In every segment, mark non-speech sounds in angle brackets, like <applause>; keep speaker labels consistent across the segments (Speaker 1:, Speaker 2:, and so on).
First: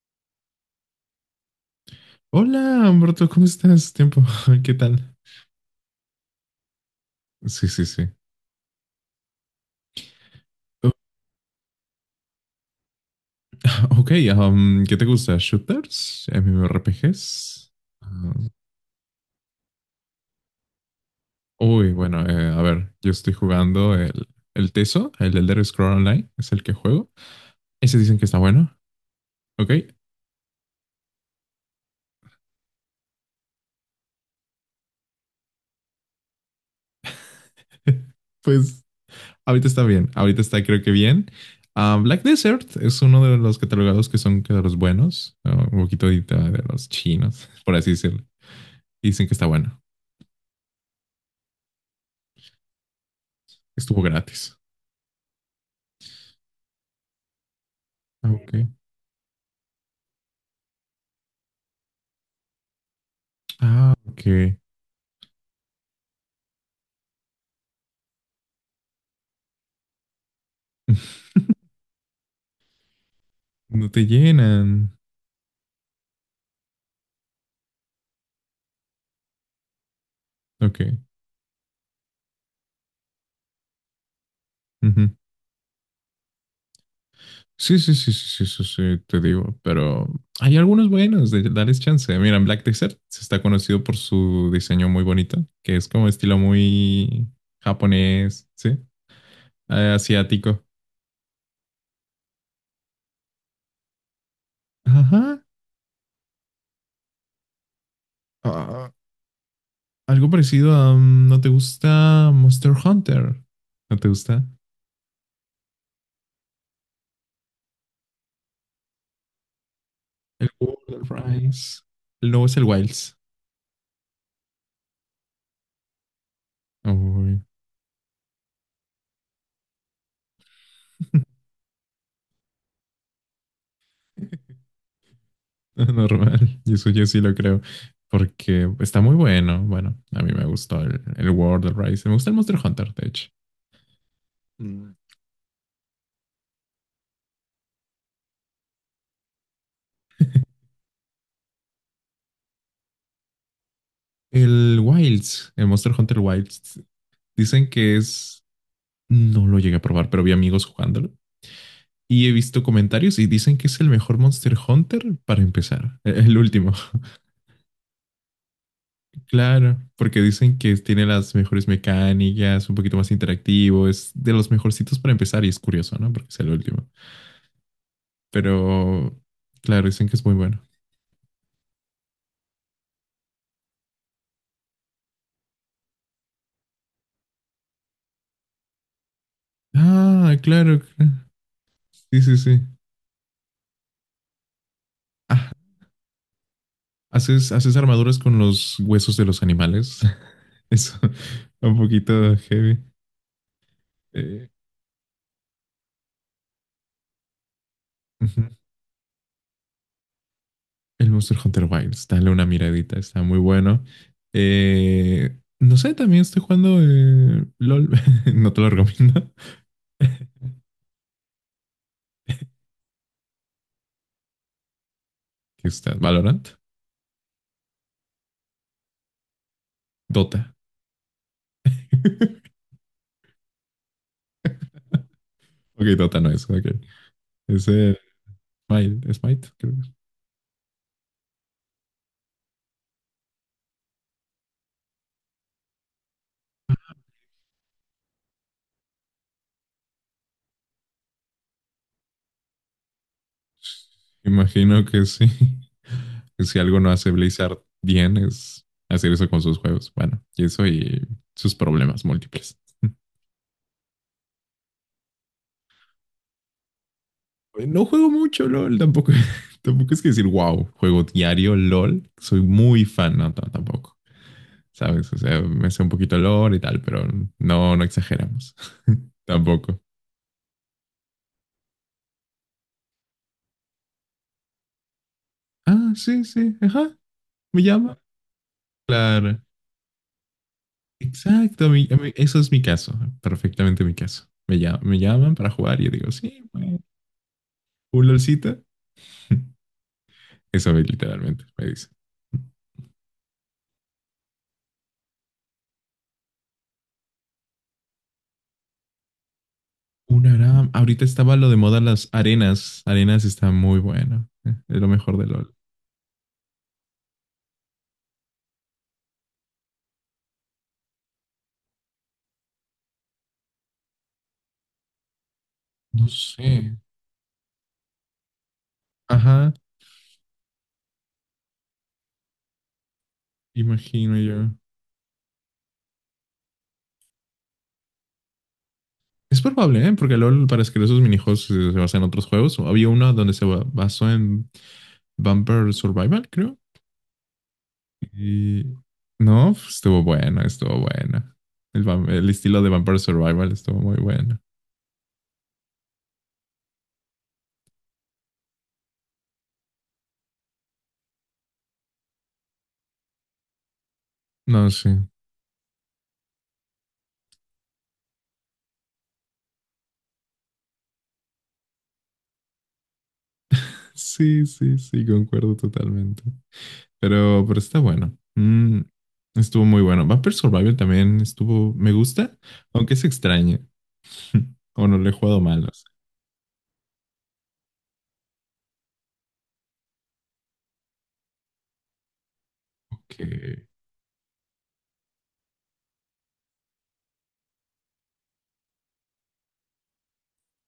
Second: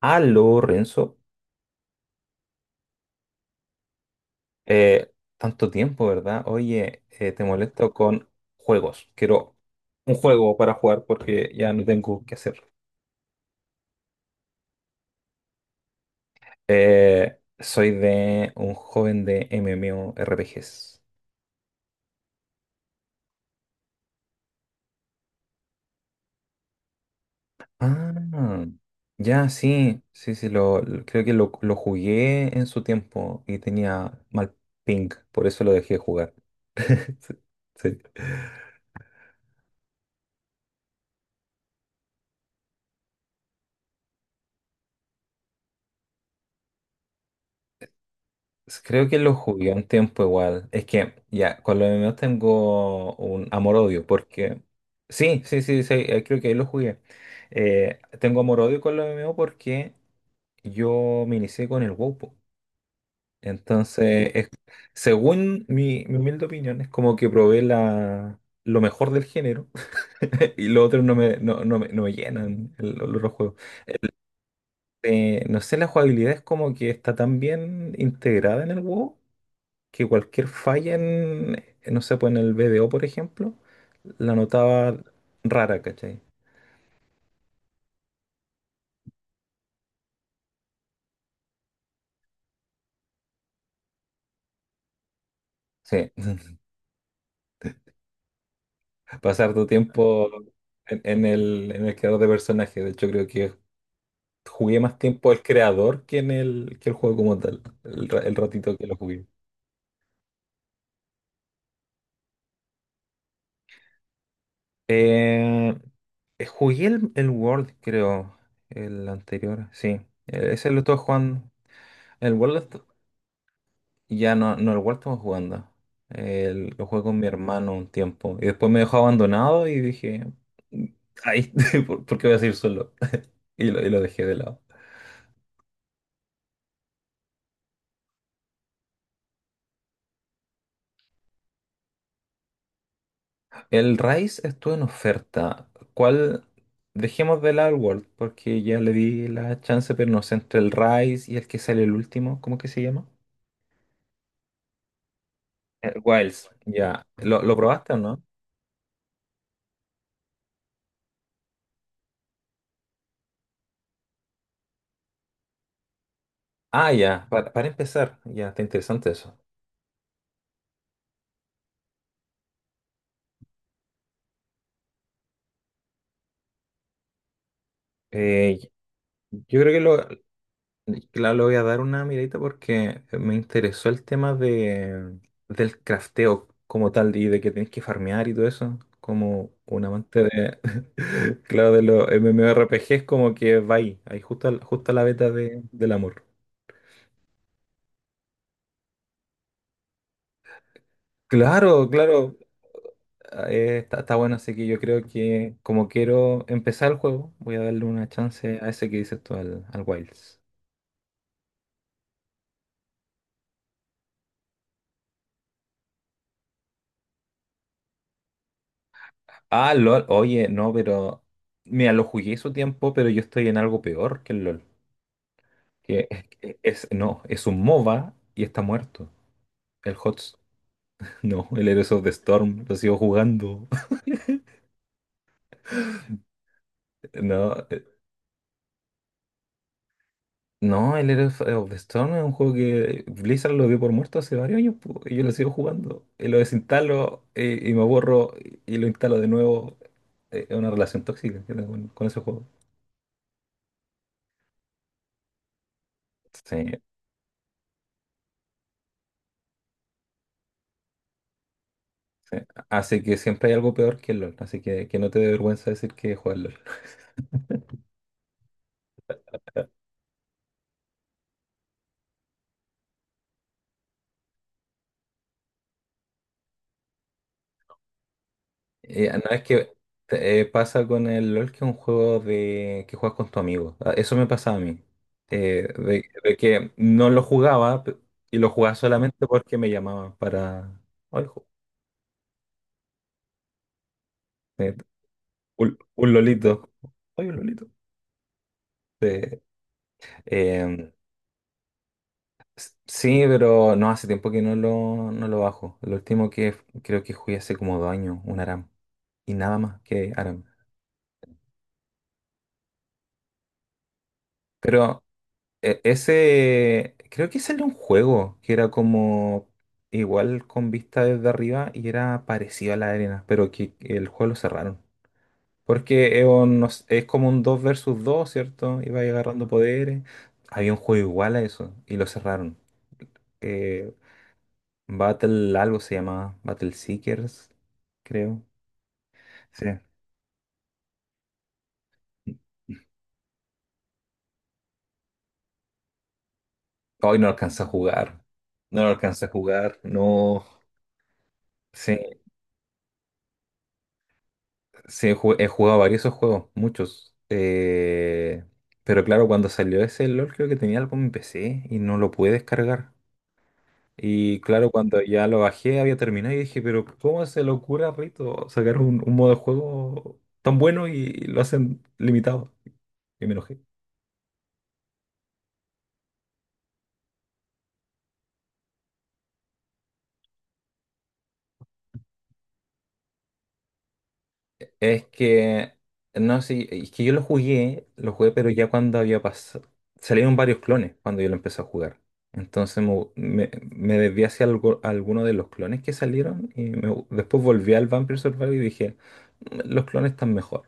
Speaker 1: Aló, Renzo.
Speaker 2: Hola, Humberto, ¿cómo estás? Tiempo, <laughs> ¿qué tal?
Speaker 1: Eh, Tanto tiempo, ¿verdad? Oye, te
Speaker 2: Sí, sí,
Speaker 1: molesto
Speaker 2: sí.
Speaker 1: con juegos. Quiero un juego para
Speaker 2: Uh,
Speaker 1: jugar porque ya no tengo qué hacer.
Speaker 2: Ok, ¿qué te gusta? ¿Shooters? ¿MMORPGs?
Speaker 1: Soy
Speaker 2: Ah,
Speaker 1: de un joven de MMORPGs.
Speaker 2: uy, bueno, a ver, yo estoy jugando el Teso, el Elder Scroll Online, es el que juego. Ese
Speaker 1: Ah,
Speaker 2: dicen que está bueno,
Speaker 1: ya,
Speaker 2: ok.
Speaker 1: sí, sí, sí, creo que lo jugué en su tiempo y tenía mal ping, por eso lo dejé jugar. <laughs> Sí.
Speaker 2: <laughs> Pues ahorita está bien, ahorita está creo que bien. Ah, Black Desert es uno de los catalogados que son que de los buenos, ah, un poquito de los chinos, <laughs> por así decirlo.
Speaker 1: Creo que
Speaker 2: Dicen que
Speaker 1: lo
Speaker 2: está
Speaker 1: jugué
Speaker 2: bueno,
Speaker 1: un tiempo igual. Es que ya, con los MMOs tengo un
Speaker 2: estuvo
Speaker 1: amor-odio,
Speaker 2: gratis.
Speaker 1: porque... Sí, sí, sí, sí, creo que ahí lo jugué.
Speaker 2: Ah,
Speaker 1: Tengo
Speaker 2: ok.
Speaker 1: amor-odio con los MMOs porque yo me inicié con el WoW, po.
Speaker 2: Ah,
Speaker 1: Entonces,
Speaker 2: ok.
Speaker 1: según mi humilde opinión, es como que probé lo mejor del género. <laughs> Y los otros no me, no,
Speaker 2: <laughs>
Speaker 1: no me, no me llenan los otros juegos.
Speaker 2: No te llenan.
Speaker 1: No sé, la jugabilidad es como que está tan bien integrada en el WoW que cualquier
Speaker 2: Ok.
Speaker 1: falla en, no sé, pues en el BDO, por ejemplo, la notaba
Speaker 2: Ujú.
Speaker 1: rara, ¿cachai?
Speaker 2: Sí, sí, sí, sí, sí, eso sí, te digo. Pero hay algunos buenos de darles chance. Mira, Black Desert se está conocido por su diseño muy bonito, que es como
Speaker 1: Sí,
Speaker 2: estilo
Speaker 1: <laughs>
Speaker 2: muy japonés, ¿sí?
Speaker 1: pasar tu tiempo
Speaker 2: Asiático.
Speaker 1: en el creador de personajes. De hecho, creo que jugué más tiempo al
Speaker 2: Ajá.
Speaker 1: creador que en el, que el juego como tal, el ratito que
Speaker 2: Ah,
Speaker 1: lo jugué.
Speaker 2: algo parecido a... ¿No te gusta Monster Hunter? ¿No te gusta?
Speaker 1: Eh, Jugué el World, creo, el anterior, sí. Eh,
Speaker 2: El
Speaker 1: Ese lo estuve
Speaker 2: World
Speaker 1: jugando.
Speaker 2: Rise. El
Speaker 1: El
Speaker 2: nuevo
Speaker 1: World.
Speaker 2: es el Wilds.
Speaker 1: Y ya no lo he vuelto jugando. Lo jugué con mi
Speaker 2: Uy.
Speaker 1: hermano un tiempo. Y después me dejó abandonado y dije, "Mm, ay, <laughs> ¿por qué voy a seguir solo? <laughs> Y lo dejé de lado.
Speaker 2: <laughs> Normal. Y eso yo sí lo creo. Porque está muy bueno. Bueno, a mí me gustó el World, el Rise. Me gusta el Monster Hunter, de hecho.
Speaker 1: El Rise estuvo en
Speaker 2: Mm.
Speaker 1: oferta. ¿Cuál? Dejemos de lado el World, porque ya le di la chance, pero no sé, entre el Rise y el que sale el último, ¿cómo que se llama?
Speaker 2: El Wilds, el Monster Hunter
Speaker 1: Wilds,
Speaker 2: Wilds,
Speaker 1: ya. ¿Lo
Speaker 2: dicen
Speaker 1: probaste o
Speaker 2: que
Speaker 1: no?
Speaker 2: es, no lo llegué a probar, pero vi amigos jugándolo y he visto comentarios y dicen que es el mejor Monster Hunter para empezar, el último.
Speaker 1: Ah,
Speaker 2: <laughs>
Speaker 1: ya, para empezar, ya, está interesante eso.
Speaker 2: Claro, porque dicen que tiene las mejores mecánicas, un poquito más interactivo, es de los mejorcitos para empezar y es curioso, ¿no? Porque es el último.
Speaker 1: Eh,
Speaker 2: Pero,
Speaker 1: yo creo que
Speaker 2: claro,
Speaker 1: lo.
Speaker 2: dicen que es muy bueno.
Speaker 1: Claro, le voy a dar una miradita porque me interesó el tema del crafteo como tal y de que tienes que farmear y todo eso. Como un amante
Speaker 2: Ah,
Speaker 1: de,
Speaker 2: claro.
Speaker 1: <laughs> claro, de los
Speaker 2: Sí, sí, sí.
Speaker 1: MMORPGs, como que va ahí justo, justo a la beta
Speaker 2: Ah,
Speaker 1: del amor.
Speaker 2: ¿haces armaduras con los huesos de los animales? <laughs> Eso, un
Speaker 1: Claro, claro,
Speaker 2: poquito heavy.
Speaker 1: está bueno,
Speaker 2: Eh,
Speaker 1: así que yo creo que como quiero empezar el juego, voy a darle una
Speaker 2: Ujú.
Speaker 1: chance a ese que dices tú, al Wilds.
Speaker 2: El Monster Hunter Wilds, dale una miradita, está muy bueno. No sé, también estoy jugando LOL, <laughs> no te lo recomiendo.
Speaker 1: Ah, LOL,
Speaker 2: <laughs>
Speaker 1: oye, no, pero. Mira, lo jugué su tiempo, pero yo estoy en algo peor que el LOL.
Speaker 2: ¿Qué está?
Speaker 1: Que
Speaker 2: ¿Valorant?
Speaker 1: no, es un MOBA y está muerto. El HOTS.
Speaker 2: Dota.
Speaker 1: <laughs> No, el Heroes of the
Speaker 2: <laughs>
Speaker 1: Storm, lo sigo jugando.
Speaker 2: Ok,
Speaker 1: <laughs>
Speaker 2: Dota no es, ok.
Speaker 1: No,
Speaker 2: Es el Smite, creo.
Speaker 1: no, el Heroes of the Storm es un juego que Blizzard lo dio por muerto hace varios años, po, y yo lo sigo jugando. Y lo desinstalo y me borro y lo instalo de nuevo. Es una relación tóxica que tengo con ese juego.
Speaker 2: Imagino que sí. <laughs> Que si
Speaker 1: Sí.
Speaker 2: algo no hace Blizzard bien es hacer eso con sus juegos. Bueno, y eso y sus problemas múltiples. <laughs>
Speaker 1: Así que siempre hay algo peor que el LOL, así que no te dé vergüenza decir que juegas LOL.
Speaker 2: No juego mucho LOL, tampoco, <laughs> tampoco es que decir, wow, juego diario LOL. Soy muy fan, no, tampoco. ¿Sabes? O sea, me sé un poquito LOL y tal, pero no, no exageramos. <laughs>
Speaker 1: No es que
Speaker 2: Tampoco.
Speaker 1: pasa con el LOL que es un juego de que juegas con tu amigo. Ah, eso me pasa a mí. Eh,
Speaker 2: Ah,
Speaker 1: de,
Speaker 2: sí,
Speaker 1: de
Speaker 2: sí,
Speaker 1: que
Speaker 2: ajá,
Speaker 1: no lo
Speaker 2: me
Speaker 1: jugaba
Speaker 2: llama.
Speaker 1: y lo jugaba solamente
Speaker 2: Claro.
Speaker 1: porque me llamaban para... "Oye,
Speaker 2: Exacto, eso es mi caso, perfectamente mi caso.
Speaker 1: eh,
Speaker 2: Me llaman para
Speaker 1: un,
Speaker 2: jugar y yo digo,
Speaker 1: un
Speaker 2: sí,
Speaker 1: lolito.
Speaker 2: bueno,
Speaker 1: Oye, un lolito.
Speaker 2: un LOLcito.
Speaker 1: Eh,
Speaker 2: <laughs> Eso
Speaker 1: em,
Speaker 2: literalmente me dice.
Speaker 1: sí, pero no, hace tiempo que no lo bajo. Lo último que creo que jugué hace como 2 años, un ARAM. Y nada más que
Speaker 2: Una
Speaker 1: ARAM.
Speaker 2: gran... Ahorita estaba lo de moda las arenas. Arenas está muy bueno. Es lo
Speaker 1: Pero
Speaker 2: mejor de LOL.
Speaker 1: ese, creo que ese era un juego que era como igual con vista desde arriba y era parecido a la arena, pero que el juego lo cerraron.
Speaker 2: No
Speaker 1: Porque
Speaker 2: sé.
Speaker 1: no sé, es como un 2 versus dos, ¿cierto? Iba agarrando
Speaker 2: Ajá,
Speaker 1: poderes. Había un juego igual a eso y lo cerraron. Eh,
Speaker 2: imagino yo.
Speaker 1: Battle algo se llamaba, Battle Seekers, creo.
Speaker 2: Es
Speaker 1: Sí.
Speaker 2: probable, ¿eh? Porque LOL, para escribir esos minijuegos, se basa en otros juegos. Había uno donde basó en Vampire Survival, creo.
Speaker 1: Hoy no alcanza a jugar.
Speaker 2: Y
Speaker 1: No lo alcanza a
Speaker 2: no, pues,
Speaker 1: jugar,
Speaker 2: estuvo bueno,
Speaker 1: no.
Speaker 2: estuvo bueno. El,
Speaker 1: Sí.
Speaker 2: el estilo de Vampire Survival estuvo muy bueno.
Speaker 1: Sí, he jugado varios de esos juegos, muchos. Pero claro, cuando salió ese LOL creo que tenía algo en mi PC y no lo pude descargar. Y claro,
Speaker 2: No, sí.
Speaker 1: cuando ya lo bajé había terminado y dije, pero ¿cómo se le ocurre a Rito sacar un modo de juego tan bueno y lo hacen limitado? Y me enojé.
Speaker 2: Sí, sí, sí, concuerdo totalmente. Pero está bueno. Mm, estuvo muy bueno. Vampire Survival también estuvo, me gusta, aunque es extraño. <laughs> O no
Speaker 1: Es
Speaker 2: lo he jugado mal, no
Speaker 1: que,
Speaker 2: sé.
Speaker 1: no sé, es que yo lo jugué, pero ya cuando había pasado, salieron varios clones cuando yo lo empecé a jugar. Entonces me,
Speaker 2: Ok.
Speaker 1: me, me desvié hacia alguno de los clones que salieron y después volví al Vampire Survivor y dije, los clones están mejor.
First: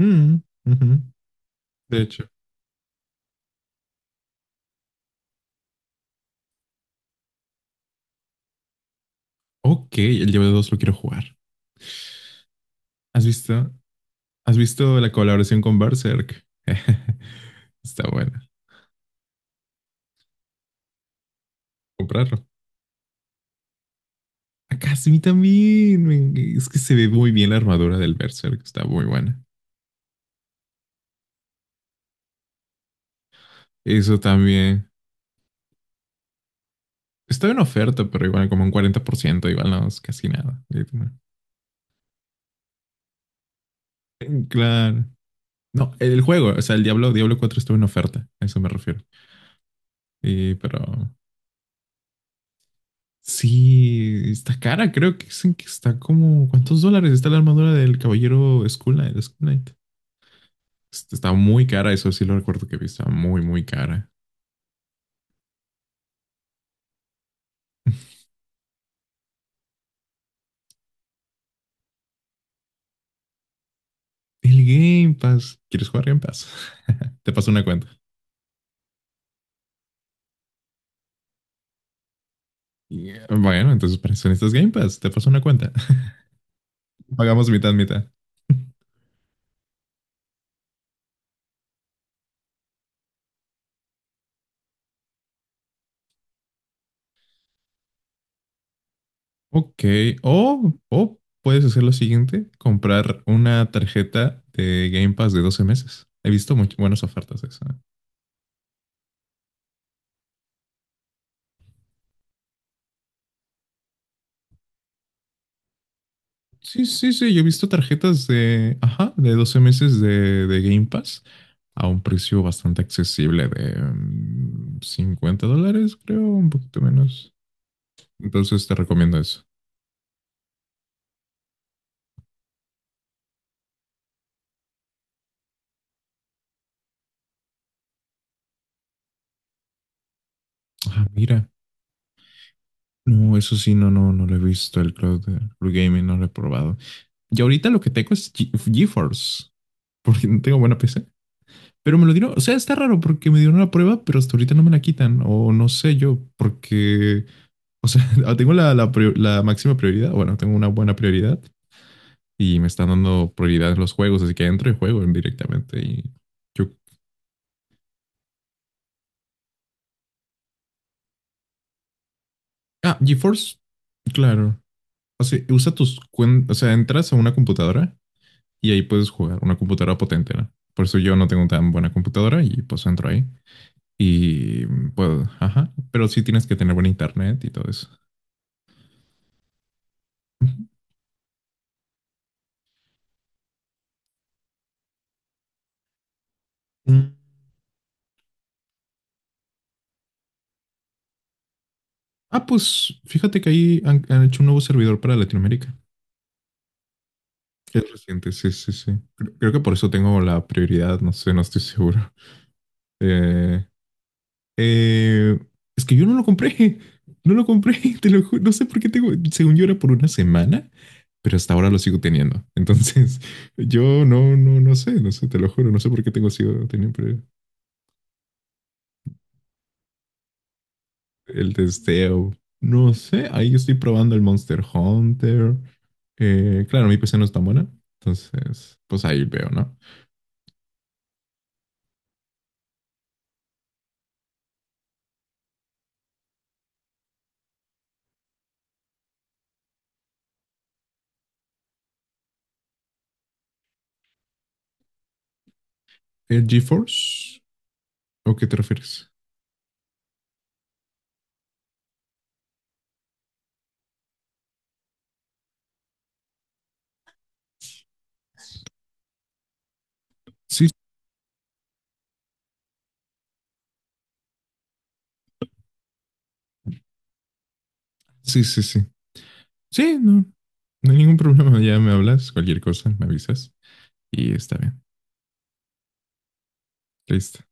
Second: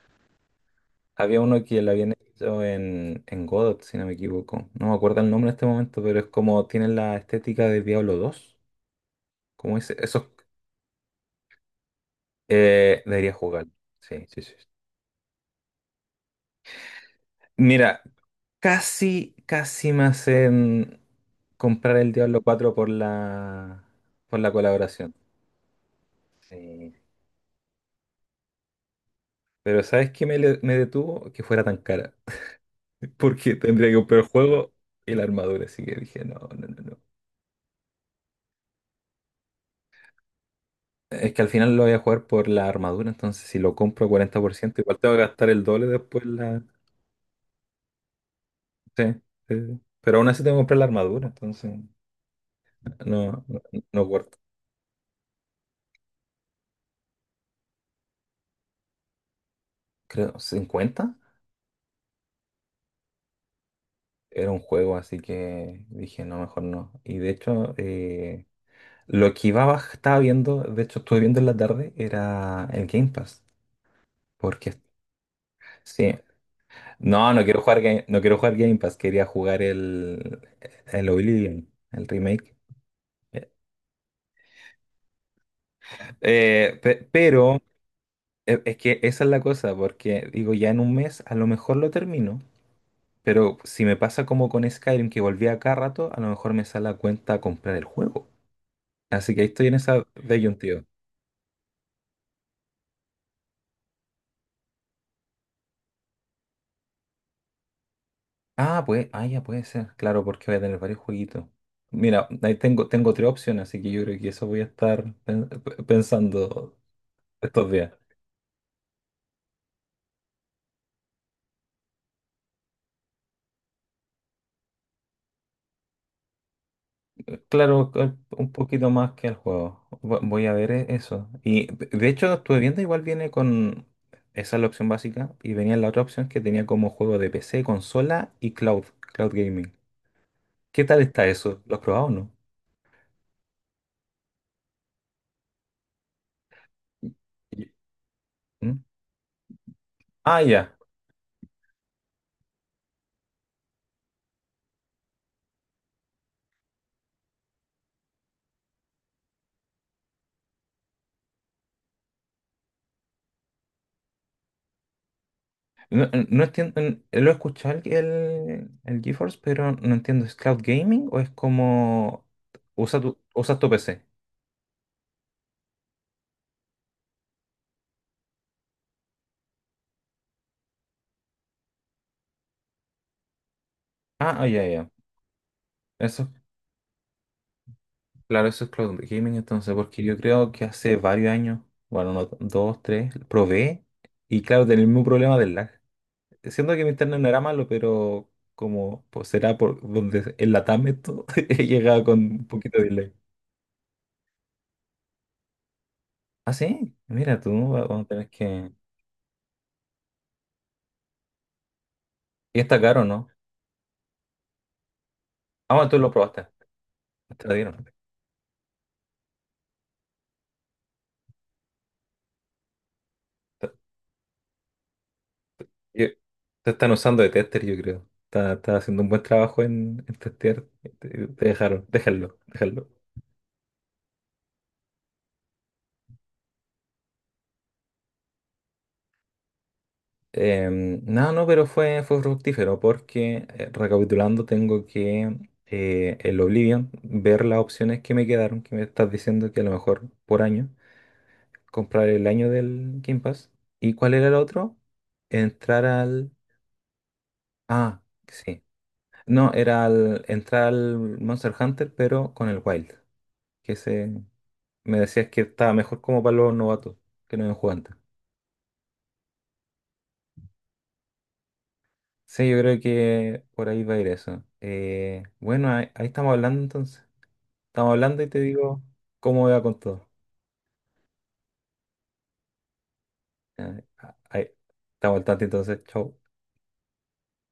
Speaker 2: Mm, ujú,
Speaker 1: Había uno que lo
Speaker 2: de
Speaker 1: habían
Speaker 2: hecho.
Speaker 1: hecho en Godot, si no me equivoco. No me acuerdo el nombre en este momento, pero es como tienen la estética de Diablo II. Como ese,
Speaker 2: Ok,
Speaker 1: esos,
Speaker 2: el Diablo 2 lo quiero jugar. ¿Has
Speaker 1: debería jugar.
Speaker 2: visto?
Speaker 1: Sí, sí, sí.
Speaker 2: ¿Has visto la colaboración con Berserk? <laughs>
Speaker 1: Mira,
Speaker 2: Está buena.
Speaker 1: casi, casi me hacen comprar el Diablo
Speaker 2: Comprarlo.
Speaker 1: cuatro por la,
Speaker 2: Acá sí, a
Speaker 1: colaboración.
Speaker 2: mí también. Es que
Speaker 1: Sí.
Speaker 2: se ve muy bien la armadura del Berserk. Está muy buena.
Speaker 1: Pero ¿sabes qué me detuvo? Que fuera tan cara. <laughs> Porque tendría que
Speaker 2: Eso
Speaker 1: comprar el juego
Speaker 2: también.
Speaker 1: y la armadura. Así que dije, no, no, no, no.
Speaker 2: Estaba en oferta, pero igual como un 40%, igual no es casi nada.
Speaker 1: Es que al final lo voy a jugar por la armadura. Entonces, si lo compro 40% igual
Speaker 2: Claro.
Speaker 1: tengo que gastar el doble
Speaker 2: No, el
Speaker 1: después.
Speaker 2: juego,
Speaker 1: La...
Speaker 2: o sea, el Diablo 4 estuvo en oferta, a eso me refiero.
Speaker 1: Sí, sí, sí. Pero aún así tengo que comprar la
Speaker 2: Pero
Speaker 1: armadura. Entonces, no, no, no
Speaker 2: sí,
Speaker 1: guardo.
Speaker 2: está cara, creo que dicen que está como, ¿cuántos dólares está la armadura del caballero Skull Knight?
Speaker 1: Creo, 50.
Speaker 2: Está muy cara, eso sí lo recuerdo que vi, está muy, muy cara.
Speaker 1: Era un juego, así que dije, no, mejor no. Y de hecho, lo que iba, estaba viendo, de hecho estuve viendo en la tarde, era el Game Pass.
Speaker 2: El
Speaker 1: Porque,
Speaker 2: Game Pass, ¿quieres jugar
Speaker 1: sí,
Speaker 2: Game Pass? <laughs>
Speaker 1: no,
Speaker 2: Te paso una cuenta.
Speaker 1: No quiero jugar Game Pass, quería jugar el Oblivion, el remake.
Speaker 2: Yeah.
Speaker 1: Eh,
Speaker 2: Bueno, entonces para eso necesitas Game Pass. Te paso una cuenta. <laughs> Pagamos
Speaker 1: pero
Speaker 2: mitad, mitad.
Speaker 1: es
Speaker 2: <laughs>
Speaker 1: que esa es la cosa, porque digo, ya en un mes a lo mejor lo termino, pero si me pasa como con Skyrim, que volví a cada rato, a lo mejor me sale a cuenta comprar el juego. Así que ahí estoy en
Speaker 2: Ok.
Speaker 1: esa disyuntiva.
Speaker 2: O puedes hacer lo siguiente: comprar una tarjeta de Game Pass de 12 meses. He visto buenas ofertas de eso.
Speaker 1: Ah, pues, ya puede ser, claro, porque voy a tener varios jueguitos. Mira, ahí tengo tres opciones, así que yo creo que eso voy a estar pensando
Speaker 2: Sí, sí, sí. Yo he visto
Speaker 1: estos días.
Speaker 2: tarjetas de, ajá, de 12 meses de Game Pass a un precio bastante accesible de mm, $50, creo, un poquito menos.
Speaker 1: Claro, un
Speaker 2: Entonces te
Speaker 1: poquito más
Speaker 2: recomiendo
Speaker 1: que el
Speaker 2: eso.
Speaker 1: juego. Voy a ver eso. Y de hecho, estuve viendo, igual viene con. Esa es la opción básica. Y venía la otra opción que tenía como juego de PC, consola y cloud gaming. ¿Qué tal
Speaker 2: Ah,
Speaker 1: está
Speaker 2: mira.
Speaker 1: eso? ¿Lo has probado o no?
Speaker 2: No, eso sí, no, no, no lo he visto, el cloud de no lo he probado. Y ahorita
Speaker 1: Y-
Speaker 2: lo que tengo es
Speaker 1: ¿Mm?
Speaker 2: GeForce, <laughs> porque
Speaker 1: Ah,
Speaker 2: no tengo
Speaker 1: ya.
Speaker 2: buena PC. Pero me lo dieron, o sea, está raro porque me dieron una prueba, pero hasta ahorita no me la quitan, o no sé yo, porque, o sea, <laughs> tengo la máxima prioridad, bueno, tengo una buena prioridad y me están dando prioridad en los juegos, así que entro y juego directamente.
Speaker 1: No,
Speaker 2: Y
Speaker 1: no
Speaker 2: yo,
Speaker 1: entiendo, lo he escuchado el GeForce, pero no entiendo, ¿es cloud gaming o es como
Speaker 2: ah,
Speaker 1: usas
Speaker 2: GeForce,
Speaker 1: tu PC?
Speaker 2: claro. O sea, usa tus cuentas, o sea, entras a una computadora y ahí puedes jugar una computadora potente, ¿no? Por eso yo no tengo tan buena computadora y pues entro ahí
Speaker 1: Ah, ah, ya,
Speaker 2: y
Speaker 1: ya.
Speaker 2: puedo, ajá, pero sí
Speaker 1: Eso,
Speaker 2: tienes que tener buen internet y todo eso.
Speaker 1: claro, eso es cloud gaming entonces, porque yo creo que hace varios años, bueno, no, dos, tres, probé y claro, tenía el mismo problema del lag. Siendo que mi
Speaker 2: Ujú.
Speaker 1: internet no era malo, pero como pues será por donde en la TAM esto, <laughs> he llegado con
Speaker 2: Ah,
Speaker 1: un poquito de
Speaker 2: pues
Speaker 1: delay.
Speaker 2: fíjate que ahí han hecho un nuevo servidor para Latinoamérica.
Speaker 1: Ah, sí, mira, tú
Speaker 2: Es
Speaker 1: vamos a tener
Speaker 2: reciente, sí,
Speaker 1: que...
Speaker 2: sí, sí. Creo, creo que por eso tengo la prioridad, no sé, no estoy seguro.
Speaker 1: Y está caro, ¿no?
Speaker 2: Eh, Eh,
Speaker 1: Ah,
Speaker 2: es
Speaker 1: bueno,
Speaker 2: que
Speaker 1: tú
Speaker 2: yo
Speaker 1: lo
Speaker 2: no lo
Speaker 1: probaste,
Speaker 2: compré, no lo
Speaker 1: te la
Speaker 2: compré,
Speaker 1: dieron.
Speaker 2: <laughs> te no sé por qué tengo, según yo era por una semana, pero hasta ahora lo sigo teniendo. Entonces, <laughs> yo no, no, no sé, no sé, te lo juro, no sé por
Speaker 1: Yo-
Speaker 2: qué tengo sigo
Speaker 1: te están
Speaker 2: teniendo
Speaker 1: usando de tester, yo creo. Está haciendo un buen trabajo en testear. Te
Speaker 2: el
Speaker 1: dejaron,
Speaker 2: testeo.
Speaker 1: déjalo, déjalo.
Speaker 2: No sé, ahí yo estoy probando el Monster Hunter. Claro, mi PC no es tan buena, entonces, pues ahí veo, ¿no?
Speaker 1: No, no, pero fue fructífero porque, recapitulando, tengo que el Oblivion, ver las opciones que me quedaron, que me estás diciendo que a lo mejor por año, comprar el año del Game Pass. ¿Y cuál era el otro? Entrar al...
Speaker 2: ¿El GeForce?
Speaker 1: Ah,
Speaker 2: ¿O qué te
Speaker 1: sí.
Speaker 2: refieres?
Speaker 1: No, era al, entrar al Monster Hunter, pero con el Wild. Que ese... Me decías que estaba mejor como para los novatos que no habían jugado antes.
Speaker 2: Sí,
Speaker 1: Sí, yo creo que por ahí va a ir eso. Bueno, ahí estamos hablando entonces. Estamos hablando y te
Speaker 2: sí, sí, sí.
Speaker 1: digo cómo va con
Speaker 2: Sí,
Speaker 1: todo.
Speaker 2: no. No hay ningún problema. Ya me hablas, cualquier cosa, me avisas
Speaker 1: Ya,
Speaker 2: y
Speaker 1: ahí,
Speaker 2: está bien.
Speaker 1: estamos al tanto entonces. Chau.
Speaker 2: Listo.